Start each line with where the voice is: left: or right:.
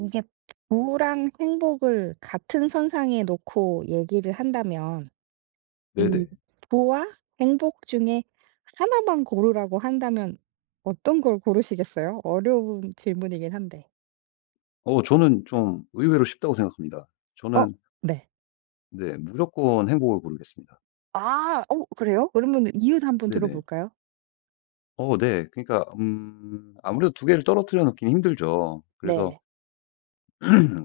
right: 이게 부랑 행복을 같은 선상에 놓고 얘기를 한다면 이
left: 네네.
right: 부와 행복 중에 하나만 고르라고 한다면 어떤 걸 고르시겠어요? 어려운 질문이긴 한데.
left: 어 저는 좀 의외로 쉽다고 생각합니다.
right: 어.
left: 저는
right: 네.
left: 네 무조건 행복을 고르겠습니다.
right: 아. 어 그래요? 그러면 이유 한번
left: 네네.
right: 들어볼까요?
left: 어 네. 그러니까 아무래도 두 개를 떨어뜨려 놓기는 힘들죠. 그래서
right: 네.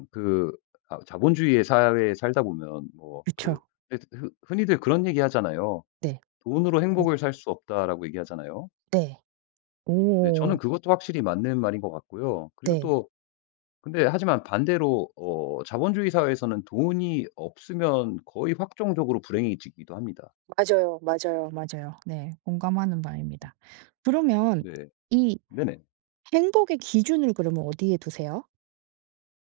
left: 그 아 자본주의의 사회에 살다 보면 뭐
right: 그쵸.
left: 그 예 흔 흔히들 그런 얘기 하잖아요.
right: 네.
left: "돈으로
right: 어
left: 행복을 살 수 없다."라고 얘기하잖아요.
right: 네.
left: 네 저는
right: 오.
left: 그것도 확실히 맞는 말인 것 같고요. 그리고
right: 네.
left: 또 근데 하지만 반대로 어 자본주의 사회에서는 돈이 없으면 거의 확정적으로 불행해지기도 합니다.
right: 맞아요, 맞아요. 맞아요. 네. 공감하는 바입니다. 그러면
left: 네.
right: 이
left: 네네.
right: 행복의 기준을 그러면 어디에 두세요?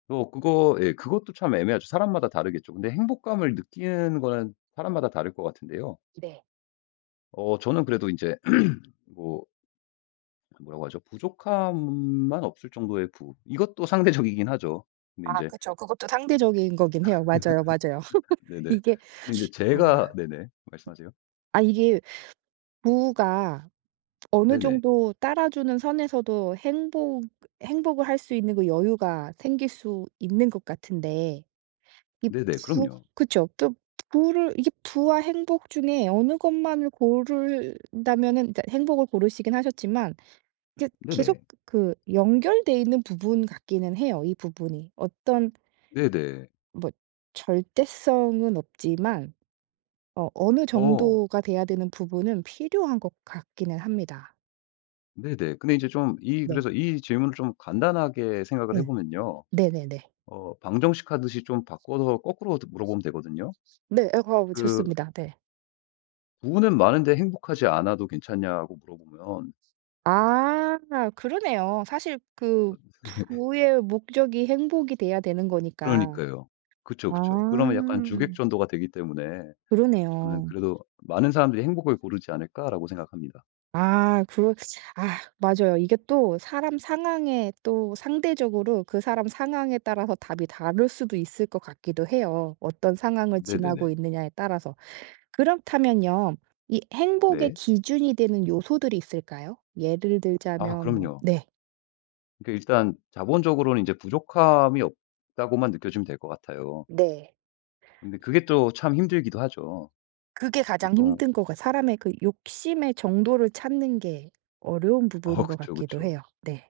left: 또 그거 예 그것도 참 애매하죠. 사람마다 다르겠죠. 근데 행복감을 느끼는 거는 사람마다 다를 것 같은데요.
right: 네.
left: 어 저는 그래도 이제 뭐 뭐라고 하죠? 부족함만 없을 정도의 부 이것도 상대적이긴 하죠. 근데 이
right: 아
left: 제
right: 그쵸. 그것도 상대적인 거긴 해요. 맞아요, 맞아요.
left: 네네.
right: 이게
left: 근데 이제 제가
right: 아.
left: 네네. 말씀하세요.
right: 아 이게 부가 어느
left: 네네.
right: 정도 따라주는 선에서도 행복을 할 수 있는 그 여유가 생길 수 있는 것 같은데 이
left: 네네.
right: 부
left: 그럼요.
right: 그쵸. 또 부를 이게 부와 행복 중에 어느 것만을 고른다면은 이제 행복을 고르시긴 하셨지만 이게
left: 네네.
right: 계속 그 연결돼 있는 부분 같기는 해요, 이 부분이. 어떤
left: 네네.
right: 뭐 절대성은 없지만 어 어느
left: 어
right: 정도가 돼야 되는 부분은 필요한 것 같기는 합니다.
left: 네네. 근데 이제 좀 이
right: 네.
left: 그래서 이 질문을 좀 간단하게 생각을 해
right: 네.
left: 보면요.
right: 네네네.
left: 어 방정식 하듯이 좀 바꿔서 거꾸로 물어보면 되거든요.
right: 네. 어
left: 그
right: 좋습니다. 네.
left: "부부는 많은데 행복하지 않아도 괜찮냐?"고 물어보면
right: 아 그러네요. 사실 그 부의 목적이 행복이 돼야 되는 거니까.
left: 그러니까요. 그쵸,
right: 아
left: 그쵸. 그러면 약간 주객전도가 되기 때문에 저는
right: 그러네요.
left: 그래도 '많은 사람들이 행복을 고르지 않을까?'라고 생각합니다.
right: 아 그러 아 맞아요. 이게 또 사람 상황에 또 상대적으로 그 사람 상황에 따라서 답이 다를 수도 있을 것 같기도 해요, 어떤 상황을 지나고
left: 네네네.
right: 있느냐에 따라서. 그렇다면요. 이 행복의
left: 네.
right: 기준이 되는 요소들이 있을까요? 예를
left: 아
right: 들자면 뭐
left: 그럼요.
right: 네.
left: 그러니까 일단 자본적으로는 이제 부족함이 없다고만 느껴지면 될 것 같아요.
right: 네.
left: 근데 그게 또 참 힘들기도 하죠.
right: 그게 가장
left: 보통
right: 힘든 것 같 사람의 그 욕심의 정도를 찾는 게 어려운
left: 어
right: 부분인 것
left: 그쵸,
right: 같기도
left: 그쵸.
right: 해요. 네.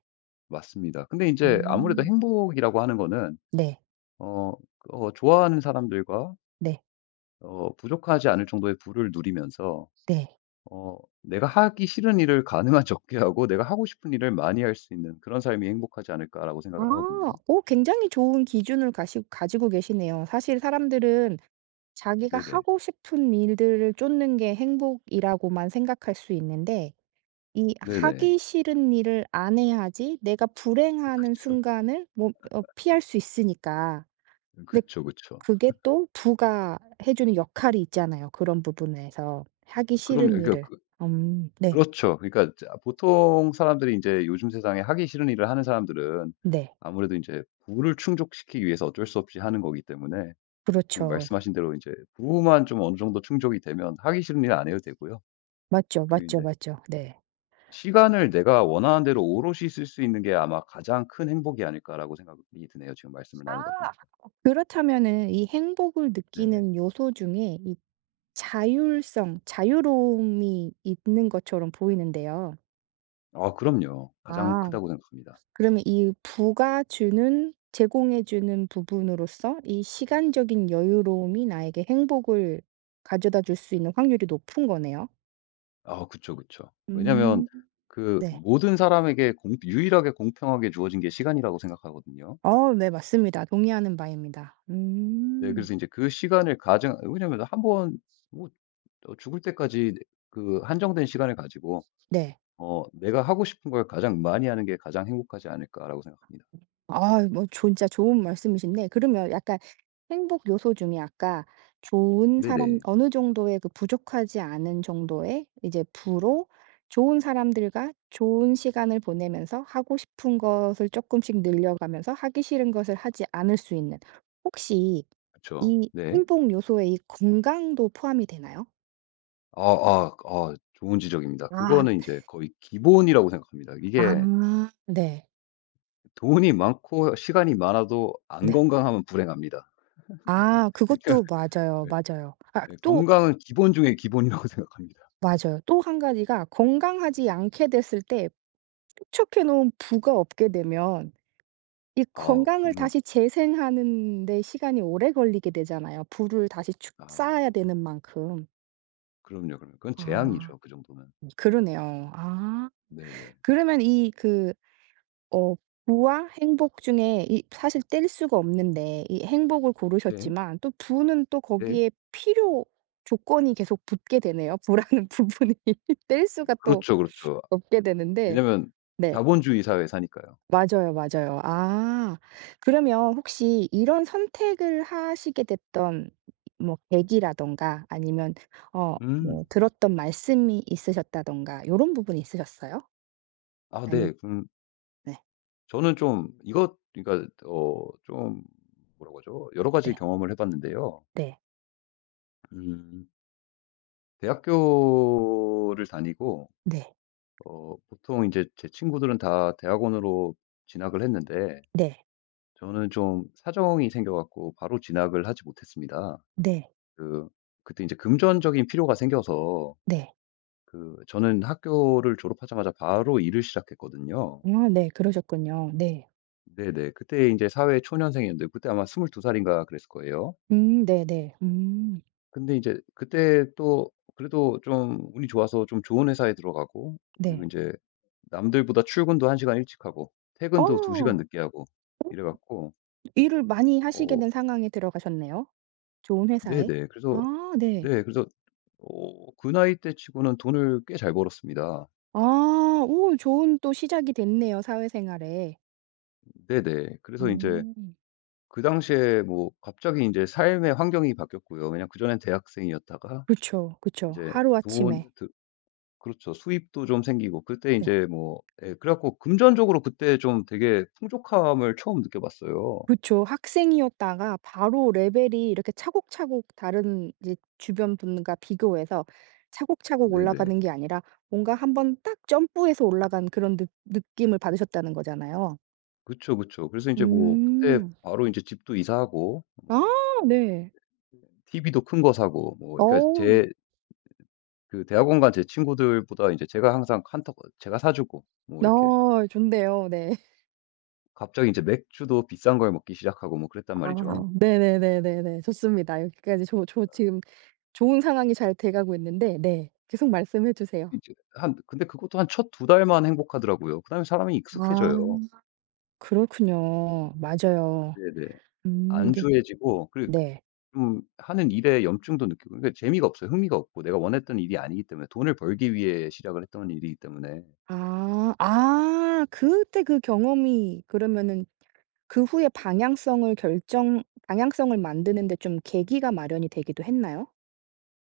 left: 맞습니다. 근데 이제 아무래도
right: 음.
left: 행복이라고 하는 거는
right: 네.
left: 어 좋아하는 사람들과
right: 네.
left: 부족하지 않을 정도의 부를 누리면서
right: 네.
left: 어 내가 하기 싫은 일을 가능한 적게 하고 내가 하고 싶은 일을 많이 할 수 있는 그런 삶이 행복하지 않을까라고
right: 아.
left: 생각을 하거든요.
right: 오, 굉장히 좋은 기준을 가시 가지고 계시네요. 사실 사람들은 자기가
left: 네네.
right: 하고 싶은 일들을 쫓는 게 행복이라고만 생각할 수 있는데 이
left: 네네.
right: '하기 싫은 일을 안 해야지 내가 불행하는
left: 그쵸.
right: 순간을 뭐 어 피할 수 있으니까.' 근데
left: 그쵸, 그쵸.
right: 그게 또 부가 해 주는 역할이 있잖아요 그런 부분에서. 하기
left: 그럼요.
right: 싫은
left: 그러니까
right: 일을.
left: 그
right: 네.
left: 그렇죠. 그러니까 자 보통 사람들이 이제 요즘 세상에 하기 싫은 일을 하는 사람들은
right: 네.
left: 아무래도 이제 부를 충족시키기 위해서 어쩔 수 없이 하는 거기 때문에 지금
right: 그렇죠.
left: 말씀하신 대로 이제 부만 좀 어느 정도 충족이 되면 하기 싫은 일 안 해도 되고요.
right: 맞죠,
left: 그리고 이
right: 맞죠,
left: 제
right: 맞죠. 네.
left: 시간을 내가 원하는 대로 오롯이 쓸 수 있는 게 아마 가장 큰 행복이 아닐까라고 생각이 드네요, 지금 말씀을
right: 아.
left: 나누다 보니까.
right: 그렇다면은 이 행복을
left: 네네.
right: 느끼는 요소 중에 이 자율성, 자유로움이 있는 것처럼 보이는데요.
left: 아 그럼요. 가장
right: 아.
left: 크다고 생각합니다.
right: 그러면 이 부가 주는 제공해 주는 부분으로서 이 시간적인 여유로움이 나에게 행복을 가져다 줄 수 있는 확률이 높은 거네요.
left: 아 그쵸, 그쵸. 왜냐면
right: 음.
left: 그
right: 네.
left: 모든 사람에게 공 유일하게 공평하게 주어진 게 시간이라고 생각하거든요.
right: 어 네 맞습니다. 동의하는 바입니다.
left: 네
right: 음.
left: 그래서 이제 그 시간을 가장 왜냐면 한번 뭐 어 죽을 때까지 그 한정된 시간을 가지고
right: 네.
left: 어 '내가 하고 싶은 걸 가장 많이 하는 게 가장 행복하지 않을까.'라고 생각합니다.
right: 아 뭐 좋- 진짜 좋은 말씀이신데 그러면 약간 행복 요소 중에 아까 좋은 사람
left: 네네.
right: 어느 정도의 그 부족하지 않은 정도의 이제 부로 좋은 사람들과 좋은 시간을 보내면서 하고 싶은 것을 조금씩 늘려가면서 하기 싫은 것을 하지 않을 수 있는 혹시
left: 그쵸.
right: 이
left: 네.
right: 행복 요소에 이 건강도 포함이 되나요?
left: 좋은 지적입니다.
right: 아.
left: 그거는 이제 거의 기본이라고 생각합니다. 이게
right: 아. 네.
left: 돈이 많고 시간이 많아도 안
right: 네.
left: 건강하면 불행합니다.
right: 아
left: 그러니까
right: 그것도 맞아요.
left: 네
right: 맞아요. 아
left: 네
right: 또
left: 건강은 기본 중에 기본이라고 생각합니다.
right: 맞아요. 또 한 가지가 건강하지 않게 됐을 때 축적해 놓은 부가 없게 되면 이
left: 아
right: 건강을
left: 그러면
right: 다시 재생하는 데 시간이 오래 걸리게 되잖아요, 부를 다시 축
left: 아
right: 쌓아야 되는 만큼.
left: 그럼요, 그럼요. 그건
right: 아
left: 재앙이죠, 그 정도면.
right: 그러네요. 아
left: 네네.
right: 그러면 이 그 어 부와 행복 중에 이 사실 뗄 수가 없는데 이 행복을
left: 네.
right: 고르셨지만 또 부는 또
left: 네.
right: 거기에 필요 조건이 계속 붙게 되네요. 부라는 부분이 뗄 수가 또
left: 그렇죠, 그렇죠.
right: 없게 되는데
left: 왜냐면
right: 네.
left: 자본주의 사회에 사니까요.
right: 맞아요, 맞아요. 아 그러면 혹시 이런 선택을 하시게 됐던 뭐 계기라든가 아니면 어 뭐
left: 음.
right: 들었던 말씀이 있으셨다든가 요런 부분이 있으셨어요?
left: 아
right: 아니면
left: 네. 그럼
right: 네.
left: 저는 좀 이것 그러니까 어 좀 뭐라고 하죠? 여러 가지
right: 네.
left: 경험을 해 봤는데요.
right: 네.
left: 음. 대학교를 다니고
right: 네.
left: 어 보통 이제 제 친구들은 다 대학원으로 진학을 했는데
right: 네.
left: 저는 좀 사정이 생겨 갖고 바로 진학을 하지 못했습니다.
right: 네.
left: 그 그때 이제 금전적인 필요가 생겨서
right: 네.
left: 그 저는 학교를 졸업하자마자 바로 일을 시작했거든요.
right: 아 네. 그러셨군요. 네.
left: 네네. 그때 이제 사회 초년생이었는데 그때 아마 22살 살인가 그랬을 거예요.
right: 네네.
left: 근데 이제 그때 또 그래도 좀 운이 좋아서 좀 좋은 회사에 들어가고 그리고
right: 네.
left: 이제 남들보다 출근도 1시간 시간 일찍 하고 퇴근도 2시간 시간
right: 어
left: 늦게 하고 이래 갖고
right: 일을 많이 하시게
left: 어
right: 된 상황에 들어가셨네요, 좋은 회사에.
left: 네네. 그래서
right: 아 네.
left: 네 그래서 어 그 나이 때 치고는 돈을 꽤 잘 벌었습니다.
right: 아 오 좋은 또 시작이 됐네요, 사회생활에.
left: 네네. 그래서 이제
right: 음.
left: 그 당시에 뭐 갑자기 이제 삶의 환경이 바뀌었고요. 왜냐면 그전엔 대학생이었다가
right: 그쵸,
left: 이
right: 그쵸.
left: 제돈
right: 하루아침에.
left: 그렇죠. 수입도 좀 생기고 그때 이
right: 네.
left: 제 뭐 예 그래 갖고 금전적으로 그때 좀 되게 풍족함을 처음 느껴봤어요.
right: 그쵸. 학생이었다가 바로 레벨이 이렇게 차곡차곡 다른 이제 주변 분과 비교해서 차곡차곡
left: 네네.
right: 올라가는 게 아니라 뭔가 한번 딱 점프해서 올라간 그런 느 느낌을 받으셨다는 거잖아요.
left: 그쵸, 그쵸. 그래서 인제 뭐 그때
right: 음.
left: 바로 인제 집도 이사하고
right: 아
left: 뭐
right: 네.
left: TV도 큰 거 사고 뭐 그러니까
right: 어우
left: 제 그 대학원 간 제 친구들보다 인제 제가 항상 한턱 제가 사 주고 뭐 이렇게
right: 아 좋네요. 네.
left: 갑자기 인제 맥주도 비싼 걸 먹기 시작하고 뭐 그랬단
right: 아
left: 말이죠.
right: 네네네네네. 좋습니다. 여기까지 저 지금 좋은 상황이 잘 돼 가고 있는데 네 계속 말씀해 주세요.
left: 이제 한 근데 그것도 한 첫 두 달만 행복하더라고요. 그다음에 사람이
right: 아.
left: 익숙해져요.
right: 그렇군요. 맞아요.
left: 네네.
right: 이게
left: 안주해지고 그리
right: 네.
left: 좀 하는 일에 염증도 느끼고 그러니까 재미가 없어요. 흥미가 없고 내가 원했던 일이 아니기 때문에 돈을 벌기 위해 시작을 했던 일이기 때문에.
right: 아. 아 그때 그 경험이 그러면은 그 후에 방향성을 결정 방향성을 만드는 데 좀 계기가 마련이 되기도 했나요?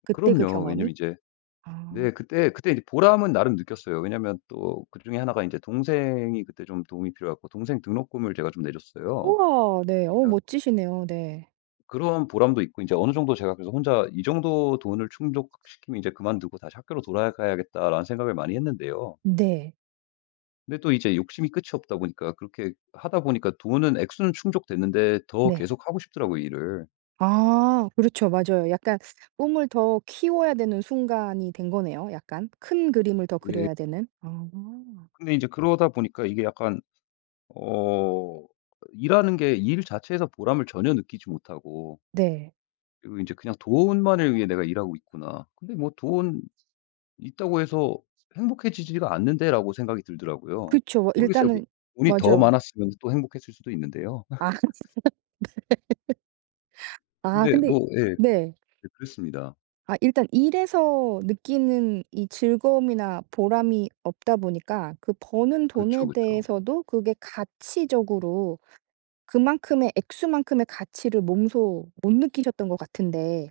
right: 그때 그
left: 그럼요. 왜냐면
right: 경험이?
left: 이제
right: 아.
left: 네 그때 이제 보람은 나름 느꼈어요. 왜냐면 또 그중에 하나가 인제 동생이 그때 좀 도움이 필요했고 동생 등록금을 제가 좀 내줬어요.
right: 우와. 네. 어
left: 그러니까
right: 멋지시네요. 네.
left: 그런 보람도 있고 인제 어느 정도 제가 그래서 혼자 '이 정도 돈을 충족시키면 이제 그만두고 다시 학교로 돌아가야겠다.'라는 생각을 많이 했는데요.
right: 네.
left: 근데 또 이제 욕심이 끝이 없다 보니까 그렇게 하다 보니까 돈은 액수는 충족됐는데 더
right: 네.
left: 계속 하고 싶더라고요, 일을.
right: 아 그렇죠. 맞아요. 약간 꿈을 더 키워야 되는 순간이 된 거네요 약간. 큰 그림을 더
left: 네.
right: 그려야 되는. 아.
left: 근데 이제 그러다 보니까 이게 약간 어 일하는 게 일 자체에서 보람을 전혀 느끼지 못하고
right: 네.
left: 그리고 이제 그냥 '돈만을 위해 내가 일하고 있구나. 근데 뭐 돈 있다고 해서 행복해지지가 않는데.'라고 생각이 들더라고요.
right: 그렇죠
left: 모르겠어요. 뭐
right: 일단은
left: 돈이 더
right: 맞아요.
left: 많았으면 또 행복했을 수도 있는데요.
right: 아 아
left: 근데
right: 근데
left: 뭐 예.
right: 네.
left: 네 그랬습니다.
right: 아 일단 일에서 느끼는 이 즐거움이나 보람이 없다 보니까 그 버는
left: 그쵸,
right: 돈에
left: 그쵸.
right: 대해서도 그게 가치적으로 그만큼의 액수만큼의 가치를 몸소 못 느끼셨던 것 같은데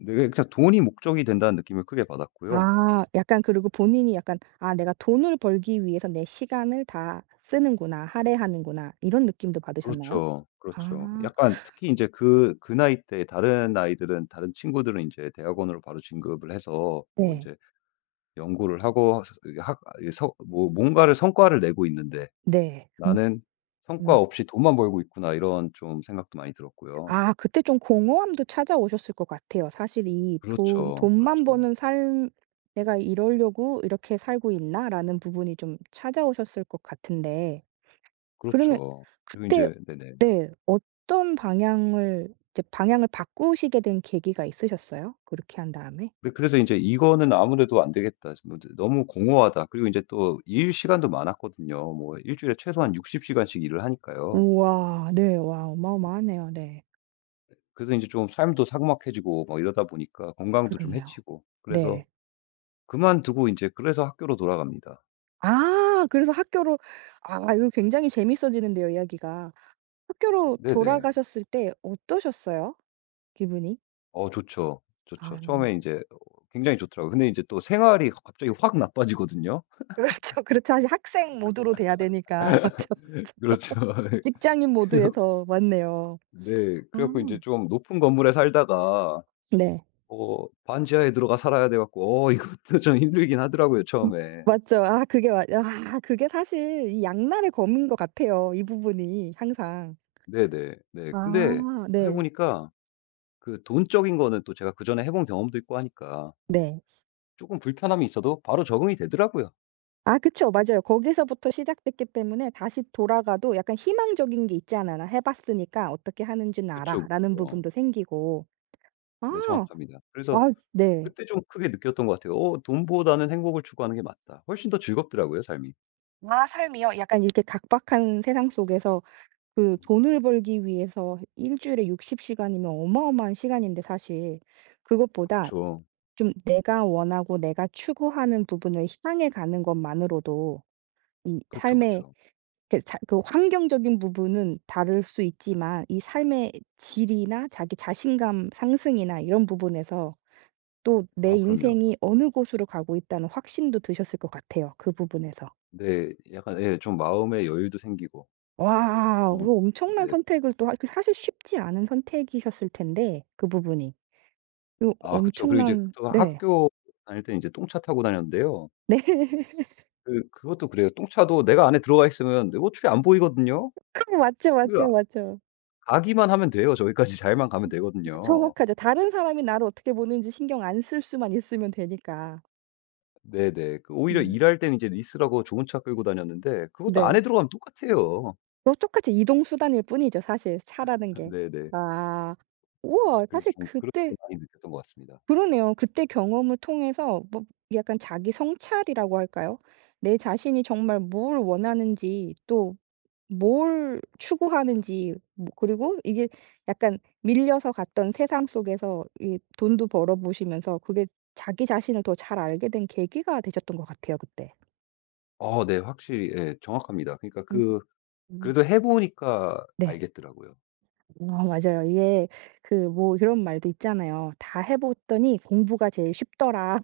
left: 네 그냥 돈이 목적이 된다는 느낌을 크게 받았고요.
right: 아 약간 그리고 본인이 약간 '아 내가 돈을 벌기 위해서 내 시간을 다 쓰는구나. 할애하는구나.' 이런 느낌도 받으셨나요?
left: 그렇죠. 그렇죠.
right: 아
left: 약간 특히 인제 그 나이 때 다른 아이들은 다른 친구들은 인제 대학원으로 바로 진급을 해서 뭐
right: 네.
left: 인제 연구를 하고 서 이게 학 이게 서 뭐 뭔가를 성과를 내고 있는데
right: 네. 음.
left: '나는 성과
right: 음.
left: 없이 돈만 벌고 있구나.' 이런 좀 생각도 많이 들었고요.
right: 아 그때 좀 공허함도 찾아오셨을 것 같아요. 사실 이 돈
left: 그렇죠.
right: '돈만
left: 그렇죠.
right: 버는 삶 내가 이러려고 이렇게 살고 있나?'라는 부분이 좀 찾아오셨을 것 같은데 그러면
left: 그렇죠. 그리고
right: 그때
left: 인제 네네.
right: 네 어떤 방향을 이제 방향을 바꾸시게 된 계기가 있으셨어요? 그렇게 한 다음에?
left: 네 그래서 인제 '이거는 아무래도 안 되겠다. 지금 너 너무 공허하다.' 그리고 인제 또 일 시간도 많았거든요. 뭐 일주일에 최소한 60시간 시간씩 일을 하니까요.
right: 우와. 네. 와 어마어마하네요. 네.
left: 그래서 인제 좀 삶도 삭막해지고 막 이러다 보니까 건강도 좀
right: 그러네요.
left: 해치고 그래서
right: 네.
left: 그만두고 인제 그래서 학교로 돌아갑니다.
right: 아 그래서 학교로 아 이거 굉장히 재밌어지는데요 이야기가. 학교로
left: 네네.
right: 돌아가셨을 때 어떠셨어요? 기분이?
left: 어 좋죠.
right: 아
left: 좋죠. 처음에 인제 어 굉장히 좋더라고요. 근데 인제 또 생활이 갑자기 확 나빠지거든요.
right: 그렇죠. 그렇죠. 사실 학생 모드로 돼야 되니까. 맞죠, 맞죠.
left: 그렇죠. 예.
right: 직장인
left: 그래
right: 모드에서 왔네요.
left: 네.
right: 아
left: 그래 갖고 인제 좀 높은 건물에 살다가
right: 네.
left: 어 반지하에 들어가 살아야 돼 갖고 어 이것도 좀 힘들긴 하더라고요
right: 음
left: 처음에.
right: 맞죠. 아 그게 맞 아 그게 사실 이 양날의 검인 것 같아요, 이 부분이 항상.
left: 네네. 네. 근데
right: 아
left: 또 해
right: 네.
left: 보니까 그 돈적인 거는 또 제가 그전에 해본 경험도 있고 하니까 뭐
right: 네.
left: 쪼끔 불편함이 있어도 바로 적응이 되더라고요.
right: 아 그쵸. 맞아요. 거기서부터 시작됐기 때문에 다시 돌아가도 약간 희망적인 게있않아 '나 해 봤으니까 어떻게 하는지는
left: 그쵸,
right: 알아.'라는
left: 그쵸. 어,
right: 부분도 생기고. 아.
left: 네 정확합니다. 그래서
right: 아 네.
left: 그때 좀 크게 느꼈던 것 같아요. '어 돈보다는 행복을 추구하는 게 맞다.' 훨씬 더 즐겁더라고요 삶이.
right: 아 삶이요? 약간 이렇게 각박한 세상 속에서 그 돈을 벌기 위해서 일 주일에 60 시간이면 어마어마한 시간인데 사실 그것보다
left: 그쵸.
right: 좀 내가 원하고 내가 추구하는 부분을 향해 가는 것만으로도 이
left: 그쵸,
right: 삶의
left: 그쵸.
right: 그 자 그 환경적인 부분은 다를 수 있지만 이 삶의 질이나 자기 자신감 상승이나 이런 부분에서 또 '내
left: 아 그럼요.
right: 인생이 어느 곳으로 가고 있다.'는 확신도 드셨을 것 같아요, 그 부분에서.
left: 네. 약간 예 좀 마음의 여유도 생기고
right: 와.
left: 좀
right: 그 엄청난
left: 네.
right: 선택을 또 하 그 사실 쉽지 않은 선택이셨을 텐데 그 부분이. 그
left: 아 그쵸. 그리고 이제
right: 엄청난
left: 또
right: 네.
left: 학교 다닐 때 이제 똥차 타고 다녔는데요.
right: 네.
left: 그 그것도 그래요. 똥차도 내가 안에 들어가 있으면 네 어차피 안 보이거든요.
right: 그 맞죠,
left: 그 아,
right: 맞죠, 맞죠.
left: 가기만 하면 돼요. 저기까지 잘만 가면 되거든요.
right: 정확하죠. 다른 사람이 나를 어떻게 보는지 신경 안 쓸 수만 있으면 되니까.
left: 네네. 그 오히려
right: 음.
left: 일할 때는 이제 리스라고 좋은 차 끌고 다녔는데 그것도 안에
right: 네.
left: 들어가면 똑같아요.
right: 또 똑같이 이동 수단일 뿐이죠 사실 차라는 게.
left: 네네.
right: 아. 우와.
left: 그래서
right: 사실
left: 좀 그렇게
right: 그때
left: 많이 느꼈던 것 같습니다.
right: 그러네요. 그때 경험을 통해서 뭐 약간 자기 성찰이라고 할까요? 내 자신이 정말 뭘 원하는지 또 뭘 추구하는지 뭐 그리고 이게 약간 밀려서 갔던 세상 속에서 이 돈도 벌어 보시면서 그게 자기 자신을 더 잘 알게 된 계기가 되셨던 것 같아요 그때.
left: 어 네. 확실히 예 정확합니다. 그러니까
right: 음.
left: 그
right: 음.
left: 그래도 해 보니까
right: 네.
left: 알겠더라고요.
right: 아 맞아요. 이게 그 뭐 이런 말도 있잖아요. "다 해 봤더니 공부가 제일 쉽더라."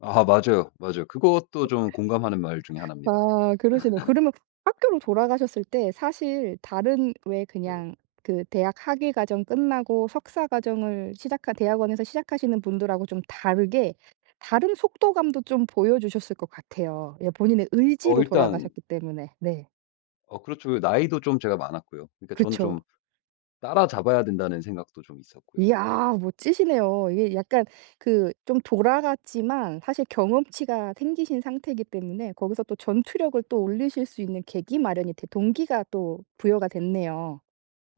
left: 아 맞아요, 맞아요. 그것도 좀 공감하는 말 중에 하나입니다.
right: 아 그러시네요. 그러면 학교로 돌아가셨을 때 사실 다른 왜
left: 네.
right: 그냥 그 대학 학위 과정 끝나고 석사 과정을 시작한 대학원에서 시작하시는 분들하고 좀 다르게 다른 속도감도 좀 보여주셨을 것 같아요. 예 본인의
left: 어
right: 의지로
left: 일단
right: 돌아가셨기 때문에. 네.
left: 어 그렇죠. 그 나이도 좀 제가 많았고요. 그러니까 저는
right: 그쵸.
left: 좀 따라잡아야 된다는 생각도 좀 있었고요.
right: 이야 멋지시네요. 이게 약간 그 좀 돌아갔지만 사실 경험치가 생기신 상태이기 때문에 거기서 또 전투력을 또 올리실 수 있는 계기 마련이 되 동기가 또 부여가 됐네요.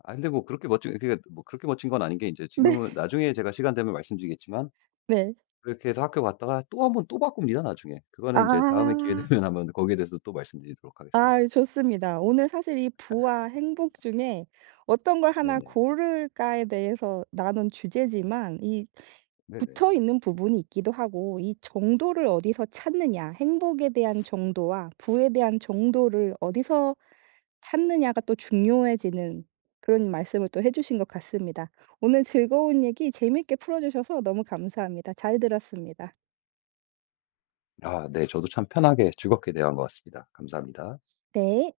left: 아 근데 뭐 그렇게 멋진 그러뭐 그렇게 멋진 건 아닌 게 이제
right: 네.
left: 지금은 나중에 제가 시간 되면 말씀드리겠지만
right: 네.
left: 그렇게 해서 학교 갔다가 또 한번 또 바꿉니다 나중에. 그거는 이제 다음에 기회 되면
right: 아.
left: 한번 거기에 대해서 또 말씀드리도록 하겠습니다.
right: 아 좋습니다. 오늘 사실 이 부와 행복 중에 어떤 걸 하나
left: 네네.
right: 고를까에 대해서 나눈 주제지만 이
left: 네네.
right: 붙어 있는 부분이 있기도 하고 이 정도를 어디서 찾느냐, 행복에 대한 정도와 부에 대한 정도를 어디서 찾느냐가 또 중요해지는 그런 말씀을 또 해 주신 것 같습니다. 오늘 즐거운 얘기 재밌게 풀어 주셔서 너무 감사합니다. 잘 들었습니다.
left: 아 네. 저도 참 편하게 즐겁게 대화한 것 같습니다. 감사합니다.
right: 네.